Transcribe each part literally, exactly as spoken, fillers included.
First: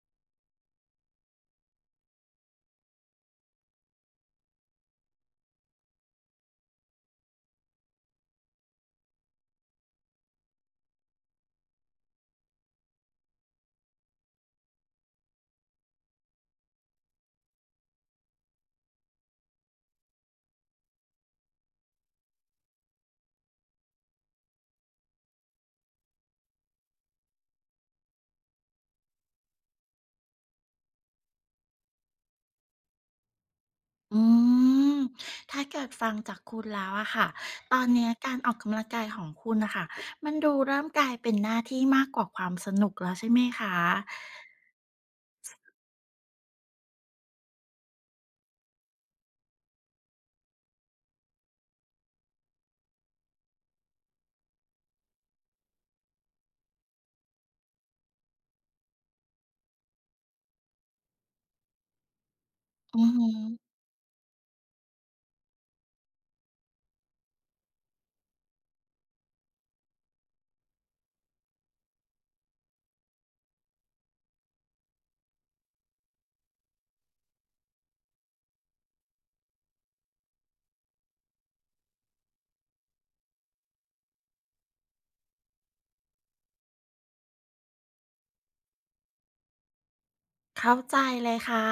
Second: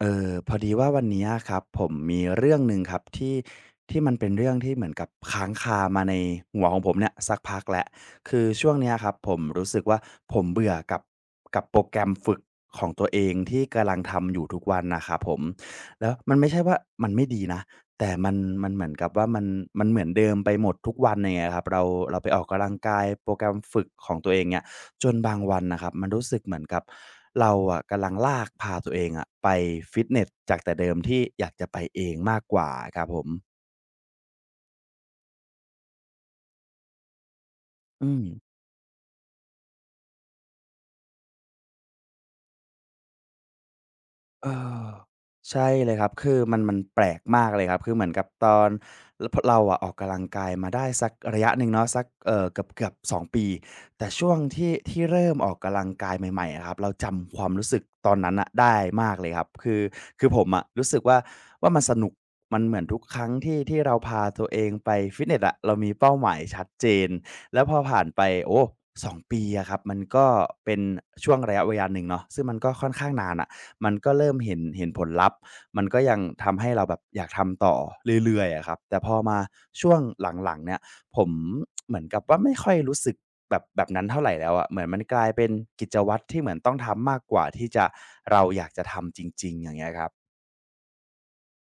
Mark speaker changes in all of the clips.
Speaker 1: เออพอดีว่าวันเนี้ยครับผมมีเรื่องหนึ่งครับที่ที่มันเป็นเรื่องที่เหมือนกับค้างคามาในหัวของผมเนี่ยสักพักแหละคือช่วงเนี้ยครับผมรู้สึกว่าผมเบื่อกับกับโปรแกรมฝึกของตัวเองที่กำลังทำอยู่ทุกวันนะครับผมแล้วมันไม่ใช่ว่ามันไม่ดีนะแต่มันมันเหมือนกับว่ามันมันเหมือนเดิมไปหมดทุกวันองเยครับเราเราไปออกกำลังกายโปรแกรมฝึกของตัวเองเนี่ย จนบางวันนะครับมันรู้สึกเหมือนกับเราอะกำลังลากพาตัวเองอะไปฟิตเนสจากแต่เดิมที่อยากจะไปเองมากกว่าครับผม
Speaker 2: อืม ถ้าเกิดฟังจากคุณแล้วอะค่ะ ตอนเนี้
Speaker 1: อื
Speaker 2: ย
Speaker 1: ม
Speaker 2: การออกกำลังกายของคุณนะค่ะมันดูเริ่มกลายเป็นหน้าที่มากกว่าความสนุกแล้วใช่ไหมคะ
Speaker 1: เออใช่เลยครับคือมันมันแปลกมากเลยครับคือเหมือนกับตอนรพเราอะออกกำลังกายมาได้สักระยะหนึ่งเนาะสักเอ่อเกือบๆสองปีแต่ช่วงที่ที่เริ่มออกกำลังกายใหม่ๆอะครับเราจำความรู้สึกตอนนั้นน่ะได้มากเลยครับคือคือผมอะรู้สึกว่าว่ามันสนุกมันเหมือนทุ
Speaker 2: อื
Speaker 1: ก
Speaker 2: อ
Speaker 1: ค
Speaker 2: ฮึ
Speaker 1: รั้งที่ที่เราพาตัวเองไปฟิตเนสอะเรามีเป้าหมายชัดเจนแล้วพอผ่านไปโอ้สองปีอะครับมันก็เป็นช่วงระยะเวลาหนึ่งเนาะซึ่งมันก็ค่อนข้างนานอะ มันก็เริ่มเห็นเห็นผลลัพธ์มันก็ยังทำให้เราแบบอยากทำต่อเรื่อยๆอะครับ แต่พอมาช่วงหลังๆเนี่ยผม เหมือนกับว่าไม่ค่อยรู้สึกแบบแบบนั้นเท่าไหรแล้วอะเหมือนมันกลายเป็นกิจวัตรที่เหมือนต้องทำมากกว่าที่จะเราอยากจะทำจริงๆอย่างเงี้ยครับ
Speaker 2: เข้าใจเลยค่ะ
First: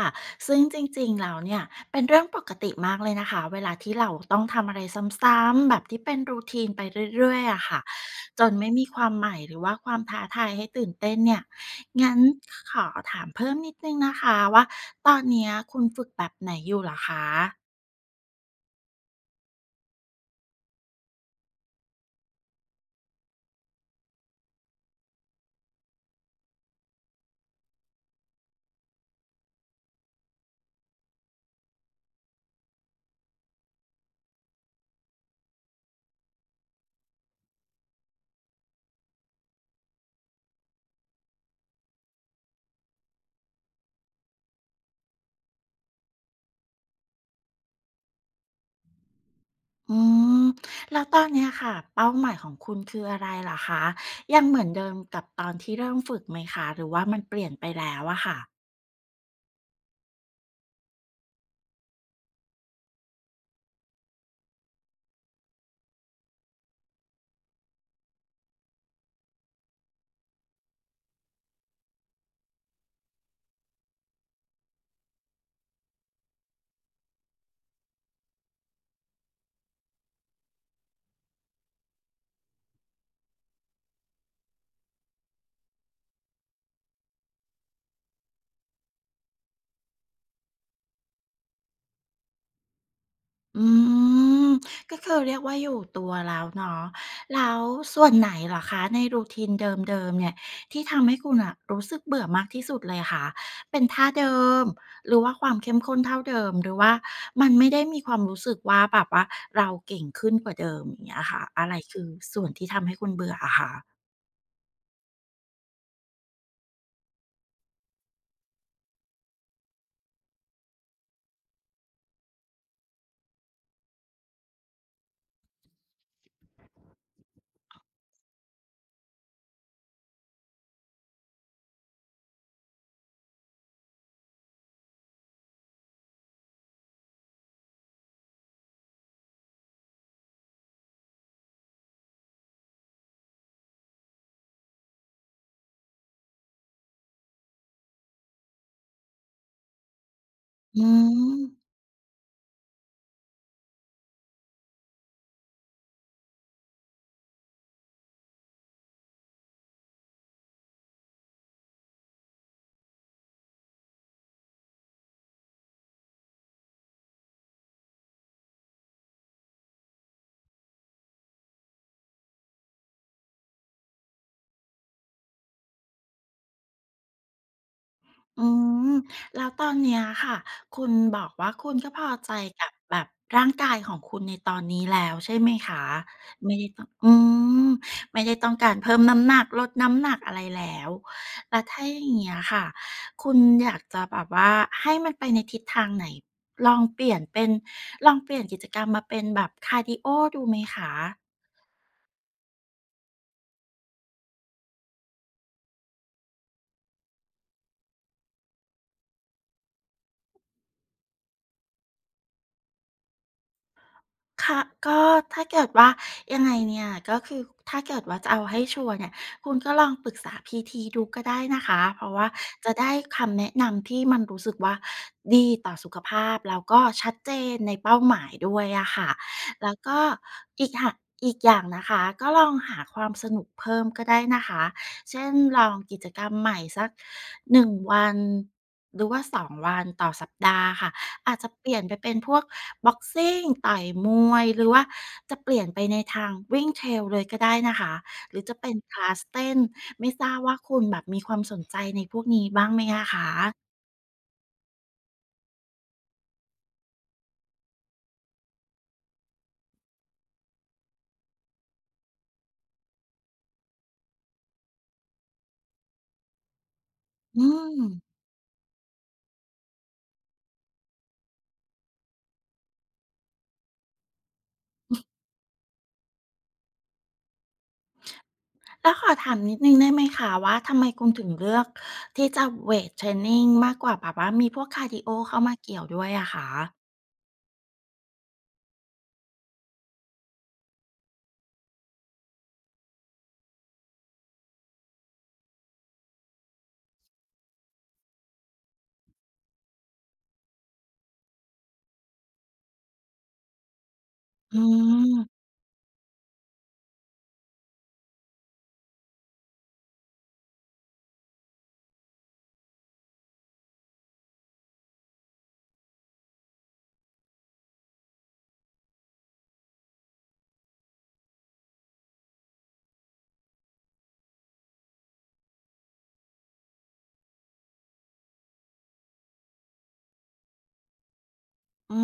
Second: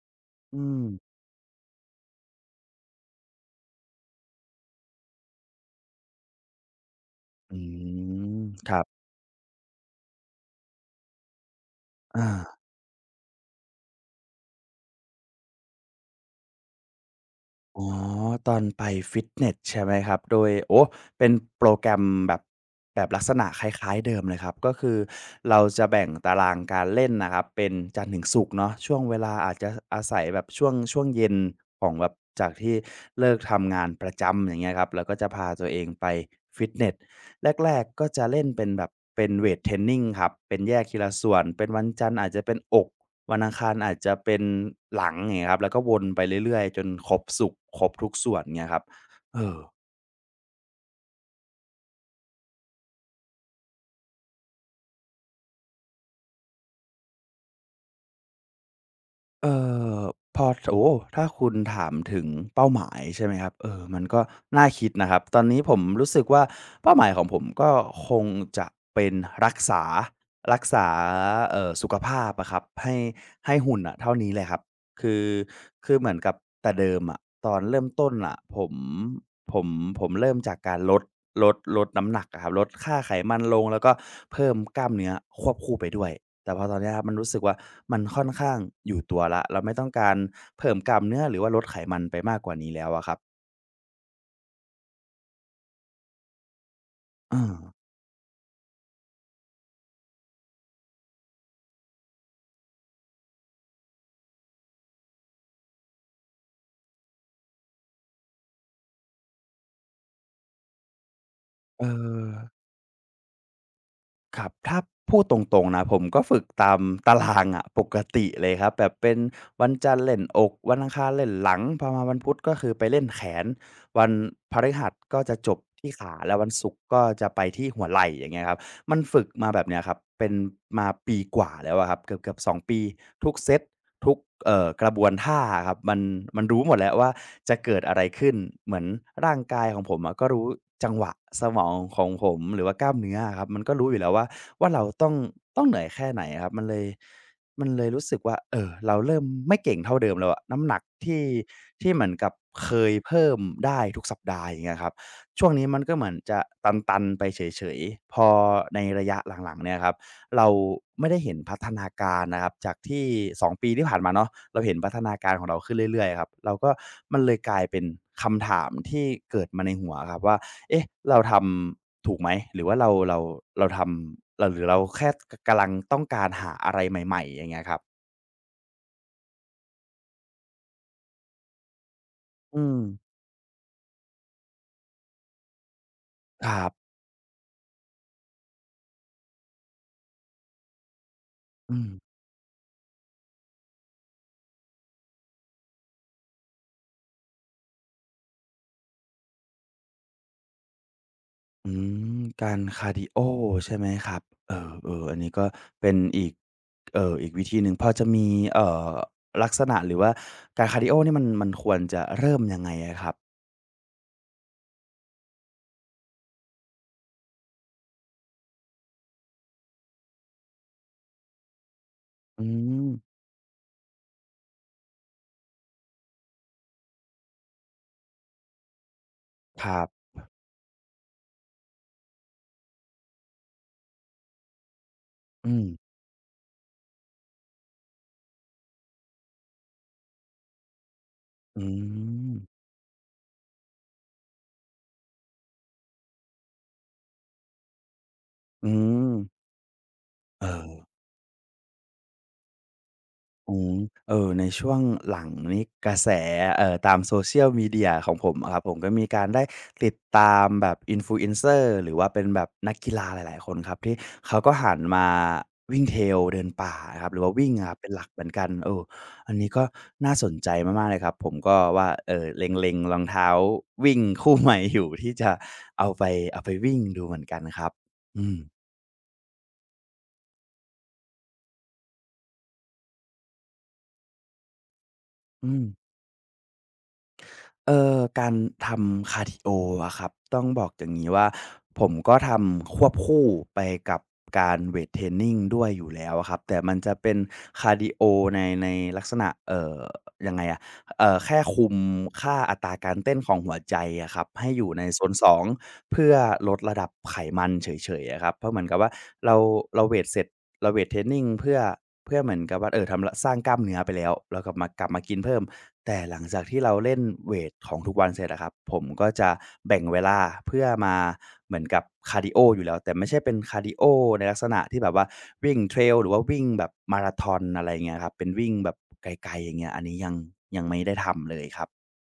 Speaker 1: อื
Speaker 2: ซึ่งจ
Speaker 1: ม
Speaker 2: ริงๆแล้วเนี่ยเป็นเรื่องปกติมากเลยนะคะเวลาที่เราต้องทำอะไรซ้ำๆแบบที่เป็นรูทีนไปเรื่อยๆ
Speaker 1: อื
Speaker 2: อะค่ะ
Speaker 1: ม
Speaker 2: จนไม่
Speaker 1: ครั
Speaker 2: มี
Speaker 1: บ
Speaker 2: ความใหม่หรือว่าความท้าทายให้ตื่นเต้นเนี่ยงั้น
Speaker 1: อา
Speaker 2: ขอถามเพิ่มนิดนึงนะคะว่าตอนเนี้ยคุณฝึกแบบไหนอยู่เหรอคะ
Speaker 1: อ๋อตอนไปฟิตเนสใช่ไหมครับโดยโอ้เป็นโปรแกรมแบบแบบลักษณะคล้ายๆเดิมเลยครับก็คือเราจะแบ่งตารางการเล่นนะครับเป็นจันทร์ถึงศุกร์เนาะช่วงเวลาอาจจะอาศัยแบบช่วงช่วงเย็นของแบบจากที่เลิกทำงานประจำอย่างเงี้ยครับแล้วก็จะพาตัวเองไปฟิตเนสแรกๆก็จะเล่นเป็นแบบเป็นเวตเทรนนิงครับเป็นแยกทีละส่วนเป็นวันจันทร์อาจจะเป็นอก วันอังคารอาจจะเป็นหลังอย่างเงี้ยครับแล้วก็วนไปเรื่อยๆจนครบสุกร์ครบทุกส่วนเงี้ยครับเออ
Speaker 2: อืมแล้วตอนเนี้ยค่ะเป้าหมายของคุณคืออะไรเหรอคะยังเหมือนเดิมกับตอนที่เริ่มฝึกไหมคะหรือว่ามันเปลี่ยนไปแล้วอะค่ะ
Speaker 1: เอ่อพอโอ้โฮถ้าคุณถามถึงเป้าหมายใช่ไหมครับเออมันก็น่าคิดนะครับตอนนี้ผมรู้สึกว่าเป้าหมายของผมก็คงจะเป็นรักษารักษาเอ่อสุขภาพอะครับให้ให้หุ่นน่ะเท่านี้เลยครับคือคือเหมือนกับแต่เดิมอะตอนเริ่มต้นน่ะผมผมผมเริ่มจากการลดลดลดน้ำหนักอะครับลดค่าไขมันลงแล้วก็เพิ่มกล้ามเนื้อควบคู่ไปด้วย แต่พอตอนเนี้ยครับมันรู้สึกว่ามันค่อนข้างอยู่ตัวแล้วเราไม่ต้องการเพิ่มกล้ามเนื้อหรือว่าลดไขมันไปมากกว่านี้แล้วอะครับ
Speaker 2: อืมก็คือเรียกว่าอยู่ตัวแล้วเนาะ
Speaker 1: เอ
Speaker 2: แล้ว
Speaker 1: อ
Speaker 2: ส่วนไหนเหรอคะในรูทีนเดิมๆเนี่ยที่ทำให้คุณอะรู้สึกเบื่อมากที่สุดเลยคะเป็นท่าเดิมหรือว่าความเข้มข้นเท่าเดิมหรือว่ามันไม่ได้มีความรู้สึกว่าแบบว่าเราเก่งขึ้นกว่าเดิมอย่างเงี้ยค่ะอะไร
Speaker 1: เออ
Speaker 2: คือส่วนที่ทำให้คุณเบื่ออะคะ
Speaker 1: ครับถ้าพูดตรงๆนะผมก็ฝึกตามตารางอะปกติเลยครับแบบเป็นวันจันทร์เล่นอกวันอังคารเล่นหลังพอมาวันพุธก็คือไปเล่นแขนวันพฤหัสก็จะจบที่ขาแล้ววันศุกร์ก็จะไปที่หัวไหล่อย่างเงี้ยครับมันฝึกมาแบบเนี้ยครับเป็นมาปีกว่าแล้วอะครับเกือบๆสองปีทุกเซต ทุกเอ่อกระบวนท่าอะครับมันมันรู้หมดแล้วว่าจะเกิดอะไรขึ้นเหมือนร่างกายของผมอะก็รู้จังหวะสมองของผมหรือว่ากล้ามเนื้ออะครับมันก็รู้อยู่แล้วว่าว่าเราต้องต้องเหนื่อยแค่ไหนอะครับมันเลยมันเลยรู้สึกว่าเอ่อเราเริ่มไม่เก่งเท่าเดิมแล้วอะน้ำหนัก
Speaker 2: อื
Speaker 1: ที่
Speaker 2: ม
Speaker 1: ที่เหมือนกับเคยเพิ่มได้ทุกสัปดาห์อย่างเงี้ยครับช่วงนี้มันก็เหมือนจะตันๆไปเฉยๆพอในระยะหลังๆเนี่ยครับ เราไม่ได้เห็นพัฒนาการนะครับจากที่สองปีที่ผ่านมาเนาะเราเห็นพัฒนาการของเราขึ้นเรื่อยๆครับเราก็มันเลยกลายเป็นคำถามที่เกิดมาในหัวอะครับว่าเอ๊ะเราทำถูกไหมหรือว่าเราเราเราทำเราหรือเราแค่กกำลังต้องการหาอะไรใหม่ๆอย่างเงี้ยครับ
Speaker 2: อืมแล้วตอนเนี้ยค่ะคุณบอกว่าคุณก็พอใจ
Speaker 1: อื
Speaker 2: กับ
Speaker 1: ม
Speaker 2: แบบร่างกายของคุณในตอนนี้แล้วใช่ไหมคะ
Speaker 1: ค
Speaker 2: ไม่
Speaker 1: รั
Speaker 2: ได้ต้อง
Speaker 1: บ
Speaker 2: อืมไม่ได้ต้องการเพิ่มน้ำหนักลดน้ำหนักอะไรแล้วแล้ว
Speaker 1: อื
Speaker 2: ถ้าอ
Speaker 1: ม
Speaker 2: ย่างเงี้ยค่ะคุณอยากจะแบบว่าให้มันไปในทิศทางไหนลองเปลี่ยนเป็นลองเปลี่ยนกิจกรรมมาเป็นแบบคาร์ดีโอดูไหมคะ
Speaker 1: อืมการคาร์ดิโอใช่ไหมครับเออเอออันนี้ก็เป็นอีกเอ่ออีกวิธีหนึ่งพอจะมีเอ่อลักษณะหรือว่าการคาร์ดิโอนี่มันมันควรจะเริ่มยังไงอะครับ
Speaker 2: ค่ะก็ถ้าเกิดว่ายังไงเนี่ยก็คือถ้าเกิดว่าจะเอาให้ชัวร์เนี่ยคุณก็ลองปรึกษาพีทีดูก็ได้นะคะเพราะว่า
Speaker 1: อื
Speaker 2: จะ
Speaker 1: ม
Speaker 2: ได้คำแนะนำที่มันรู้สึกว่าดีต่อสุขภาพแล้วก็ชัดเจนในเป้าหมายด้วยอะค่ะ
Speaker 1: ค
Speaker 2: แล้ว
Speaker 1: รับ
Speaker 2: ก็อีกหะอีกอย่างนะคะก็ลองหาความสนุกเพิ่มก็ได้นะคะเช่น
Speaker 1: อื
Speaker 2: ล
Speaker 1: ม
Speaker 2: องกิจกรรมใหม่สักหนึ่งวันหรือว่าสองวันต่อสัปดาห์ค่ะ อาจจะ
Speaker 1: อื
Speaker 2: เปลี่ยนไปเป็นพ
Speaker 1: ม
Speaker 2: วกบ็อกซิ่งต่อยมวยหรือว่าจะเปลี่ยนไปในทางวิ่ง Trail เลยก็ได้นะคะหรือจะ
Speaker 1: อื
Speaker 2: เป็นค
Speaker 1: ม
Speaker 2: ลาสเต้นไม่ทราบ
Speaker 1: เอ
Speaker 2: ว่า
Speaker 1: อ
Speaker 2: คุณแบบมีความสนใจในพวกนี้บ้างไหมอะค
Speaker 1: อื
Speaker 2: ะ
Speaker 1: มเออในช่วงหลังนี้กระแสเอ่อตาม Social Media ของผมอะครับผมก็มีการได้ติดตามแบบ Influencer หรือว่าเป็นแบบนักกีฬาหลายๆคนครับที่เขาก็หันมาวิ่ง Trail เดินป่าอะครับหรือว่า
Speaker 2: อื
Speaker 1: วิ่งอะครับเป็นหลัก
Speaker 2: ม
Speaker 1: เหมือนกันเอออันนี้ก็น่าสนใจมากๆเลยครับผมก็ว่าเอ่อเล็งๆรองเท้าวิ่งคู่ใหม่อยู่ที่จะเอาไปเอาไปวิ่งดูเหมือนกันครับอืม
Speaker 2: แล้วขอถามนิดหนึ่งได้ไหมคะว่าทำไมคุณถึงเลือกที่จะเวตเทรนนิงมากกว่าแบบว่ามีพวกคาร์ดีโอเข้า
Speaker 1: อื
Speaker 2: มา
Speaker 1: ม
Speaker 2: เกี่ยวด้วยอะคะ
Speaker 1: เอ่อการทำคาร์ดิโออะครับต้องบอกอย่างงี้ว่าผมก็ทำควบคู่ไปกับการเวตเทรนนิงด้วยอยู่แล้วอะครับแต่มันจะเป็นคาร์ดิโอในในลักษณะเอ่อยังไงอะเอ่อแค่คุมค่าอัตราการเต้นของหัวใจอะครับให้
Speaker 2: อื
Speaker 1: อยู่ในโซน
Speaker 2: ม
Speaker 1: สองเพื่อลดระดับไขมันเฉยๆอะครับเพราะเหมือนกับว่าเราเราเวตเสร็จ เราเวทเทรนนิงเพื่อเพื่อเหมือนกับว่าเออทำละสร้างกล้ามเนื้อไปแล้วเรากลับมากลับมากินเพิ่มแต่หลังจากที่เราเล่นเวตของทุกวันเสร็จอะครับผมก็จะแบ่งเวลาเพื่อมาเหมือนกับคาร์ดีโออยู่แล้วแต่ไม่ใช่เป็นคาร์ดีโอในลักษณะที่แบบว่าวิ่ง trail หรือว่าวิ่งแบบมาราธอนอะไรอย่างเงี้ยครับเป็นวิ่งแบบไกลๆอย่างเงี้ยอันนี้ยังยังไม่ได้ทำเลยครับ
Speaker 2: อื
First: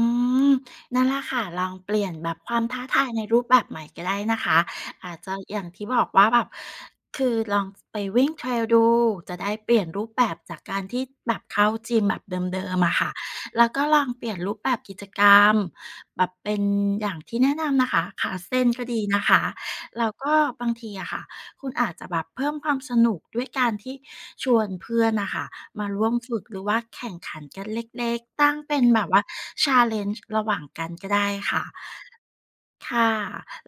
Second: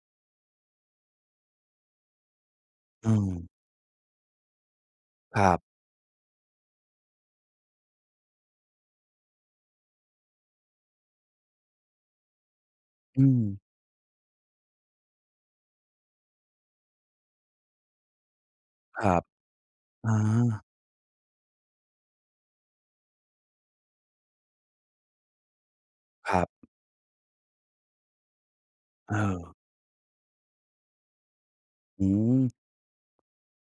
Speaker 2: มนั่นแหละค่ะลองเปลี่ยนแบบความท้าทาย
Speaker 1: อื
Speaker 2: ใน
Speaker 1: ม
Speaker 2: รูปแบบใหม่ก็ได้นะคะอาจจะ
Speaker 1: ครั
Speaker 2: อย่าง
Speaker 1: บ
Speaker 2: ที่บอกว่าแบบคือลองไปวิ่งเทรลดูจะได้เปลี่ยนรูปแบบจากการที่แบบเข้าจิมแบบเดิมๆอะค่ะ
Speaker 1: อืม
Speaker 2: แล้วก็ลองเปลี่ยนรูปแบบกิจกรรมแบบเป็นอย่างที่แนะนำนะคะขาเส้นก็
Speaker 1: ค
Speaker 2: ดี
Speaker 1: รับ
Speaker 2: นะคะแล้ว
Speaker 1: อา
Speaker 2: ก็บางทีอะค่ะ คุณอาจจะแบบเพิ่มความสนุกด้วยการที่ชวนเพื่อนนะคะมาร่วม
Speaker 1: ค
Speaker 2: ฝึ
Speaker 1: รั
Speaker 2: กหรือ
Speaker 1: บ
Speaker 2: ว่าแข่งขันกันเล็กๆตั้งเป็นแบบ
Speaker 1: เออ
Speaker 2: ว่า challenge ระหว่างกันก็ได้ค่ะ
Speaker 1: อืม
Speaker 2: ค่ะ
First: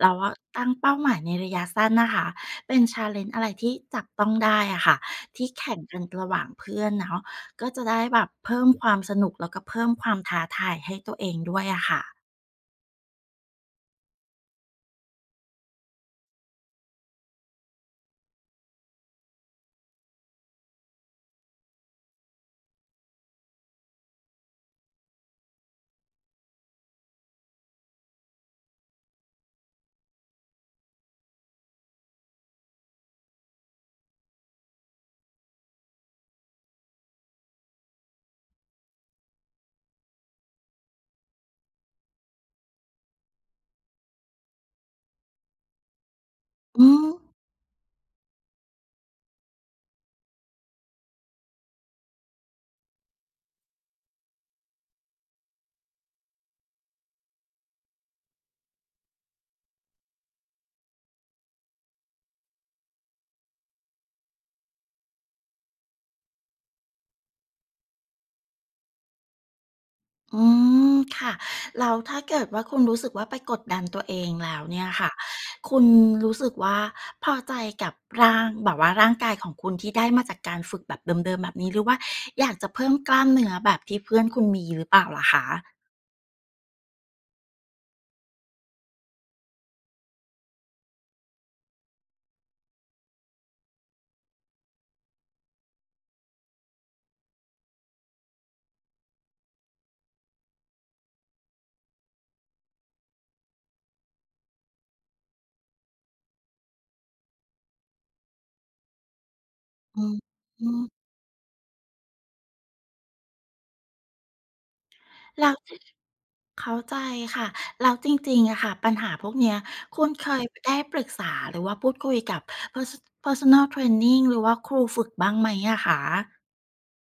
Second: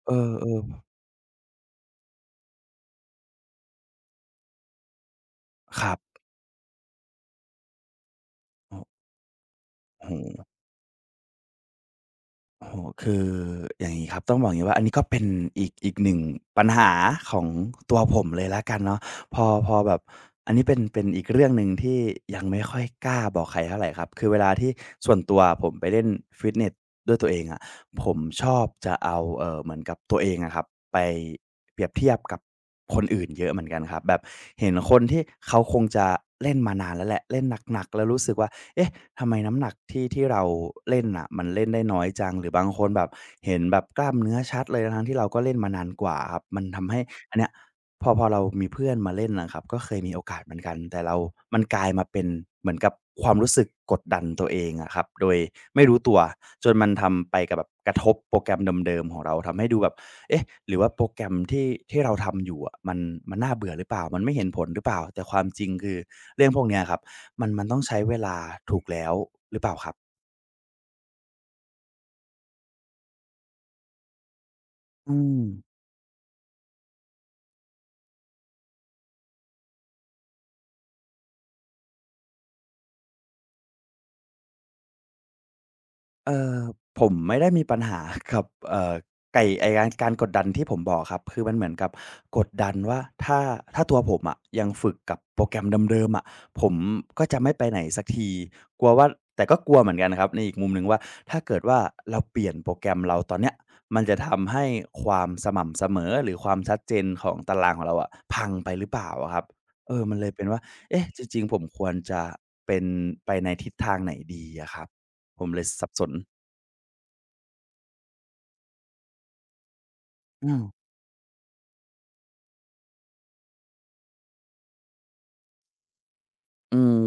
Speaker 2: แล้
Speaker 1: เอ
Speaker 2: วา
Speaker 1: อ
Speaker 2: ตั้งเป้าหมายในระยะสั้นนะคะเป็นชา a ลน e n g e อะไรที่จับต้องได้อะค่ะที่แข่
Speaker 1: ๆ
Speaker 2: ง
Speaker 1: ครับ
Speaker 2: กันระหว่างเพื่อนเนาะก็จะได้แบบเพิ่ม
Speaker 1: โอ
Speaker 2: ควา
Speaker 1: ้
Speaker 2: มสนุกแล้วก็เพิ่มความท้า
Speaker 1: โฮ
Speaker 2: ทายให้ตัวเองด้วยอะค่ะ
Speaker 1: โอ้โฮคืออย่างงี้ครับ ต้องบอกอย่างงี้ว่าอันนี้ก็เป็นอีกอีกหนึ่งปัญหาของตัวผมเลยแล้วกันเนาะพอพอแบบอันนี้เป็นเป็นอีกเรื่องหนึ่งที่ยังไม่ค่อยกล้าบอกใครเท่าไรครับคือเวลาที่ส่วนตัวผมไปเล่นฟิตเนสด้วยตัวเองอะผมชอบจะเอาเอ่อเหมือนกับตัวเองอะครับไปเปรียบเทียบกับคนอื่นเยอะเหมือนกันครับแบบเห็นคนที่เขาคงจะเล่นมานานแล้วแหละเล่นหนักๆแล้วรู้สึกว่า เอ๊ะทำไมน้ำหนักที่ที่เราเล่นน่ะมันเล่นได้น้อยจังหรือบางคนแบบเห็นแบบกล้ามเนื้อชัดเลยทั้งที่เราก็เล่นมานานกว่าครับมัน
Speaker 2: อื
Speaker 1: ทำให้
Speaker 2: ม
Speaker 1: อันเนี้ยพอพอเรามีเพื่อนมาเล่นนะครับก็เคยมีโอกาสเหมือนกันแต่เรามันกลายมาเป็นเหมือนกับความรู้สึกกดดันตัวเองอะครับโดยไม่รู้ตัว จนมันทำไปกับแบบกระทบโปรแกรมเดิมๆของเราทำให้ดูแบบเอ๊ะหรือว่าโปรแกรมที่ที่เราทำอยู่อะมันมันน่าเบื่อหรือเปล่ามันไม่เห็นผลหรือเปล่าแต่ความจริงคือเรื่องพวกเนี้ยครับ มันมันต้องใช้เวลาถูกแล้วหรือเปล่าครับ
Speaker 2: อืมค่ะแล้วถ้าเกิดว่าคุณรู้สึกว่าไปกดดันตัวเองแล้วเนี่ยค่ะ
Speaker 1: อืม
Speaker 2: คุณรู้สึกว่าพอใจกับร่างแบบว่าร่างกายของคุณที่ได้มาจากการฝึกแบบเดิมๆแบบนี้หรือว่าอยากจะเพิ่มกล้ามเนื้อแบบที่เพื่อนคุณมีหรือเปล่าล่ะคะ
Speaker 1: เอ่อผมไม่ได้มีปัญหากับเอ่อไก่ไอ้การการกดดันที่ผมบอกครับคือมันเหมือนกับกดดันว่าถ้าถ้าตัวผมอะยังฝึกกับโปรแกรมเดิมๆอะผมก็จะไม่ไปไหนสักทีกลัวว่าแต่ก็กลัวเหมือนกันครับในอีกมุมหนึ่งว่าถ้าเกิดว่าเราเปลี่ยนโปรแกรมเราตอนเนี้ยมันจะทำให้ความสม่ำเสมอหรือความชัดเจนของตารางของเราอะพังไปหรือเปล่าอะครับเออ
Speaker 2: อื
Speaker 1: มั
Speaker 2: ม
Speaker 1: นเลยเป็นว่า
Speaker 2: อืม
Speaker 1: เอ๊ะจริงๆผมควรจะเป็นไปในทิศทางไหนดีอะครับผม
Speaker 2: แล้ว
Speaker 1: เลยสับสน
Speaker 2: เข้าใจค่ะแล้วจริงๆอะค่ะปัญหาพวกเนี้ยคุณเคย
Speaker 1: อืม
Speaker 2: ได้ปรึกษาหรือว่าพูดคุยกับ Perso Personal Training หรือว่าครูฝึกบ้างไหมอะคะ
Speaker 1: อืม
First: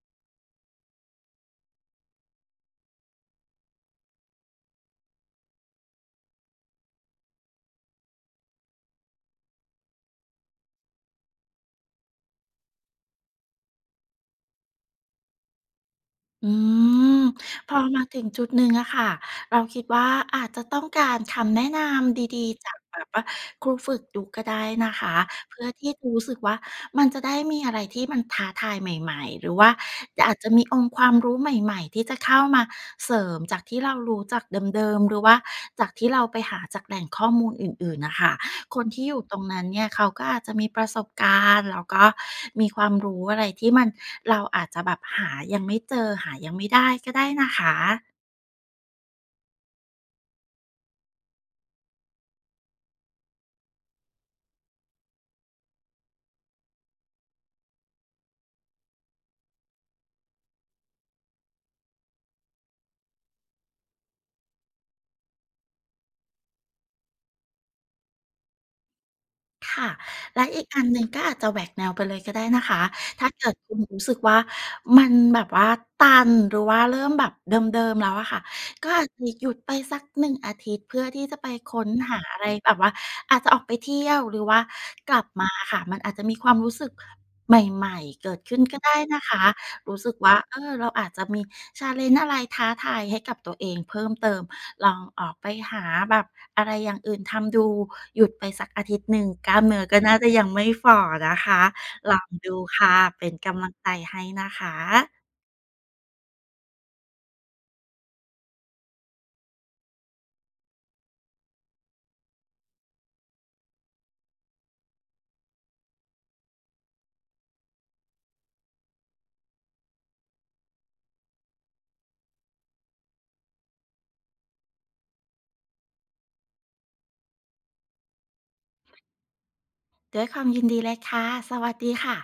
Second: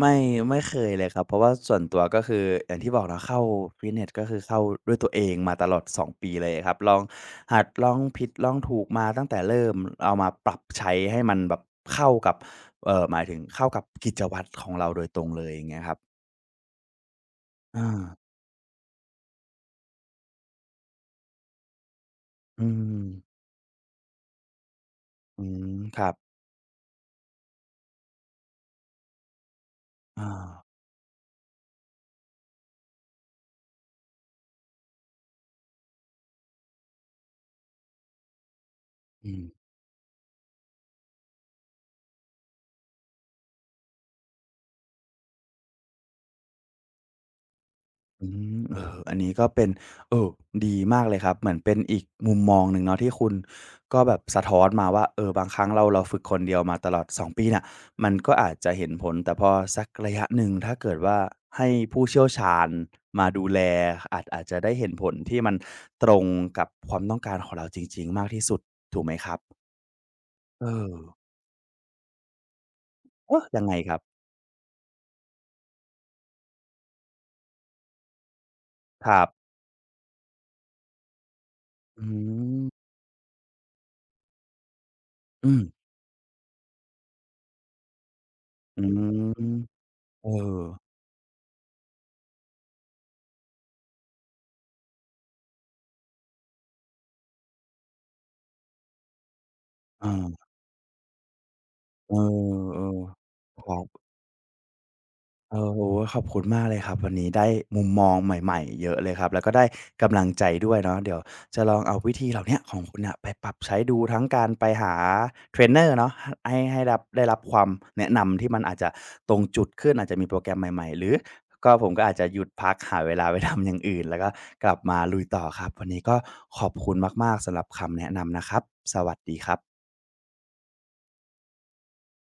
Speaker 1: ไม่ไม่เคยเลยครับเพราะว่าส่วนตัวก็คืออย่างที่บอกเนาะเข้าฟิตเนสก็คือเข้าด้วยตัวเองมาตลอดสองปีเลยครับลองหัดลองผิดลองถูกมาตั้งแต่เริ่มเอามาปรับใช้ให้มันแบบเข้ากับเอ่อหมายถึงเข้ากับกิจวัตรของเราโดยตรงเลยอย่างเงี้ยครับ
Speaker 2: อืมพอมา
Speaker 1: อา
Speaker 2: ถึงจุดหนึ่งอะค่ะเราคิดว่าอาจจะต้องการคำแนะนำดีๆ
Speaker 1: อื
Speaker 2: จากแบ
Speaker 1: ม
Speaker 2: บว่าครูฝึกดูก็ได้นะคะ
Speaker 1: อื
Speaker 2: เพื่อ
Speaker 1: ม
Speaker 2: ที่
Speaker 1: ค
Speaker 2: จะ
Speaker 1: รับ
Speaker 2: รู้สึกว่ามันจะได้มีอะไรที่มันท้าทายใหม่ๆหรือว่า
Speaker 1: อา
Speaker 2: อาจจะมีองค์ความรู้ใหม่ๆที่จะเข้ามาเสริมจากที่เรารู้จากเดิมๆหรือว่าจากที่เราไปหาจากแหล่งข้อมูลอื่นๆนะคะ คนที่อยู่
Speaker 1: อื
Speaker 2: ตร
Speaker 1: ม
Speaker 2: งนั้นเนี่ยเขาก็อาจจะมีประสบการณ์แล้วก็มีความรู้อะไรที่มันเราอาจจะแบบหายังไม่เจอหายังไม่ได้ก็ได้นะคะ
Speaker 1: อืมเอออันนี้ก็เป็นเออดีมากเลยครับ เหมือนเป็นอีกมุมมองหนึ่งเนาะที่คุณก็แบบสะท้อนมาว่าเออบางครั้งเราเราฝึกคนเดียวมาตลอดสองปีน่ะ มันก็อาจจะเห็นผลแต่พอสักระยะหนึ่งถ้าเกิดว่าให้ผู้เชี่ยวชาญมาดูแลอาจอาจจะได้เห็นผลที่มันตรงกับความต้องการของเราจริงๆมากที่สุดถูกไหมครับ
Speaker 2: และอี
Speaker 1: เอ
Speaker 2: กอัน
Speaker 1: อ
Speaker 2: หนึ่งก็อาจจะแหวกแนวไปเลยก็ได้นะคะถ้า
Speaker 1: เอ๊ะ
Speaker 2: เกิด
Speaker 1: ยังไง
Speaker 2: คุณ
Speaker 1: ครับ
Speaker 2: รู้สึกว่ามันแบบว่าตันหรือว่าเริ่มแบบเดิมๆแล้วอะค่ะก็อาจ
Speaker 1: ครั
Speaker 2: จะ
Speaker 1: บ
Speaker 2: หยุดไปสักหนึ่งอาทิตย์เพื่อที่จะไปค้น
Speaker 1: อื
Speaker 2: หาอะไรแบบ
Speaker 1: ม
Speaker 2: ว่าอาจจะออกไปเที่ยวหรือว่ากลับมา
Speaker 1: อืม
Speaker 2: อะค่ะมันอาจจะมีความรู้สึกใหม่ๆเกิดขึ้นก็
Speaker 1: อื
Speaker 2: ได้นะคะ
Speaker 1: ม
Speaker 2: รู้สึก
Speaker 1: เออ
Speaker 2: ว่าเออเราอาจจะมี challenge อะไรท้าทายให้กับตัวเองเพิ่มเติมลองออกไปหาแบบอะไรอย่างอื่นทำดูหยุดไปสักอาทิตย์หนึ่งกล้ามเนื้อก็
Speaker 1: อา
Speaker 2: น่าจะยังไม่ฝ่อนะคะ
Speaker 1: เ
Speaker 2: ลองดู
Speaker 1: ออ
Speaker 2: ค่ะเป็น
Speaker 1: ๆ
Speaker 2: กำ
Speaker 1: ค
Speaker 2: ลัง
Speaker 1: รั
Speaker 2: ใจ
Speaker 1: บ
Speaker 2: ให้นะคะ
Speaker 1: โอ้โฮขอบคุณมากเลยครับวันนี้ได้มุมมองใหม่ๆเยอะเลยครับแล้วก็ได้กำลังใจด้วยเนาะเดี๋ยวจะลองเอาวิธีเหล่าเนี้ยของคุณน่ะไปปรับใช้ดูทั้งการไปหาเทรนเนอร์เนาะหให้ให้รับได้รับความแนะนำที่มันอาจจะตรงจุดขึ้นอาจจะมีโปรแกรมใหม่ๆหรือก็ผมก็อาจจะหยุดพักหาเวลาไปทำอย่างอื่นแล้วก็กลับมาลุยต่อครับวันนี้ก็ขอบคุณมากๆสำหรับคำแนะนำนะครับสวัสดีครับ
Speaker 2: ด้วยความยินดีเลยค่ะสวัสดีค่ะ